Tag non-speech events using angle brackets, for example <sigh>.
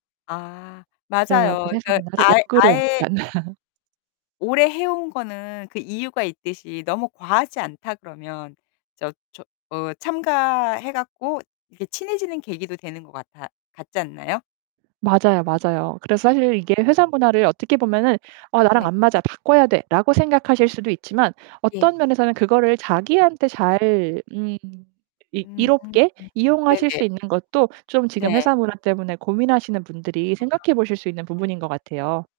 아 그래서 맞아요. 그 회사 그러니까 문화를 아 역으로 아예 약간 <laughs> 오래 해온 거는 그 이유가 있듯이 너무 과하지 않다 그러면 저 저 어 참가해 갖고 이렇게 친해지는 계기도 되는 것 같아 같지 않나요? 맞아요 맞아요. 그래서 사실 이게 회사 문화를 어떻게 보면은 어 '나랑 네. 안 맞아. 바꿔야 돼.'라고 생각하실 수도 있지만 예. 어떤 면에서는 그거를 자기한테 잘 음 이 음. 이롭게 이용하실 수 네네. 있는 것도 좀 지금 네. 회사 문화 때문에 고민하시는 분들이 생각해 보실 수 있는 아. 부분인 것 같아요.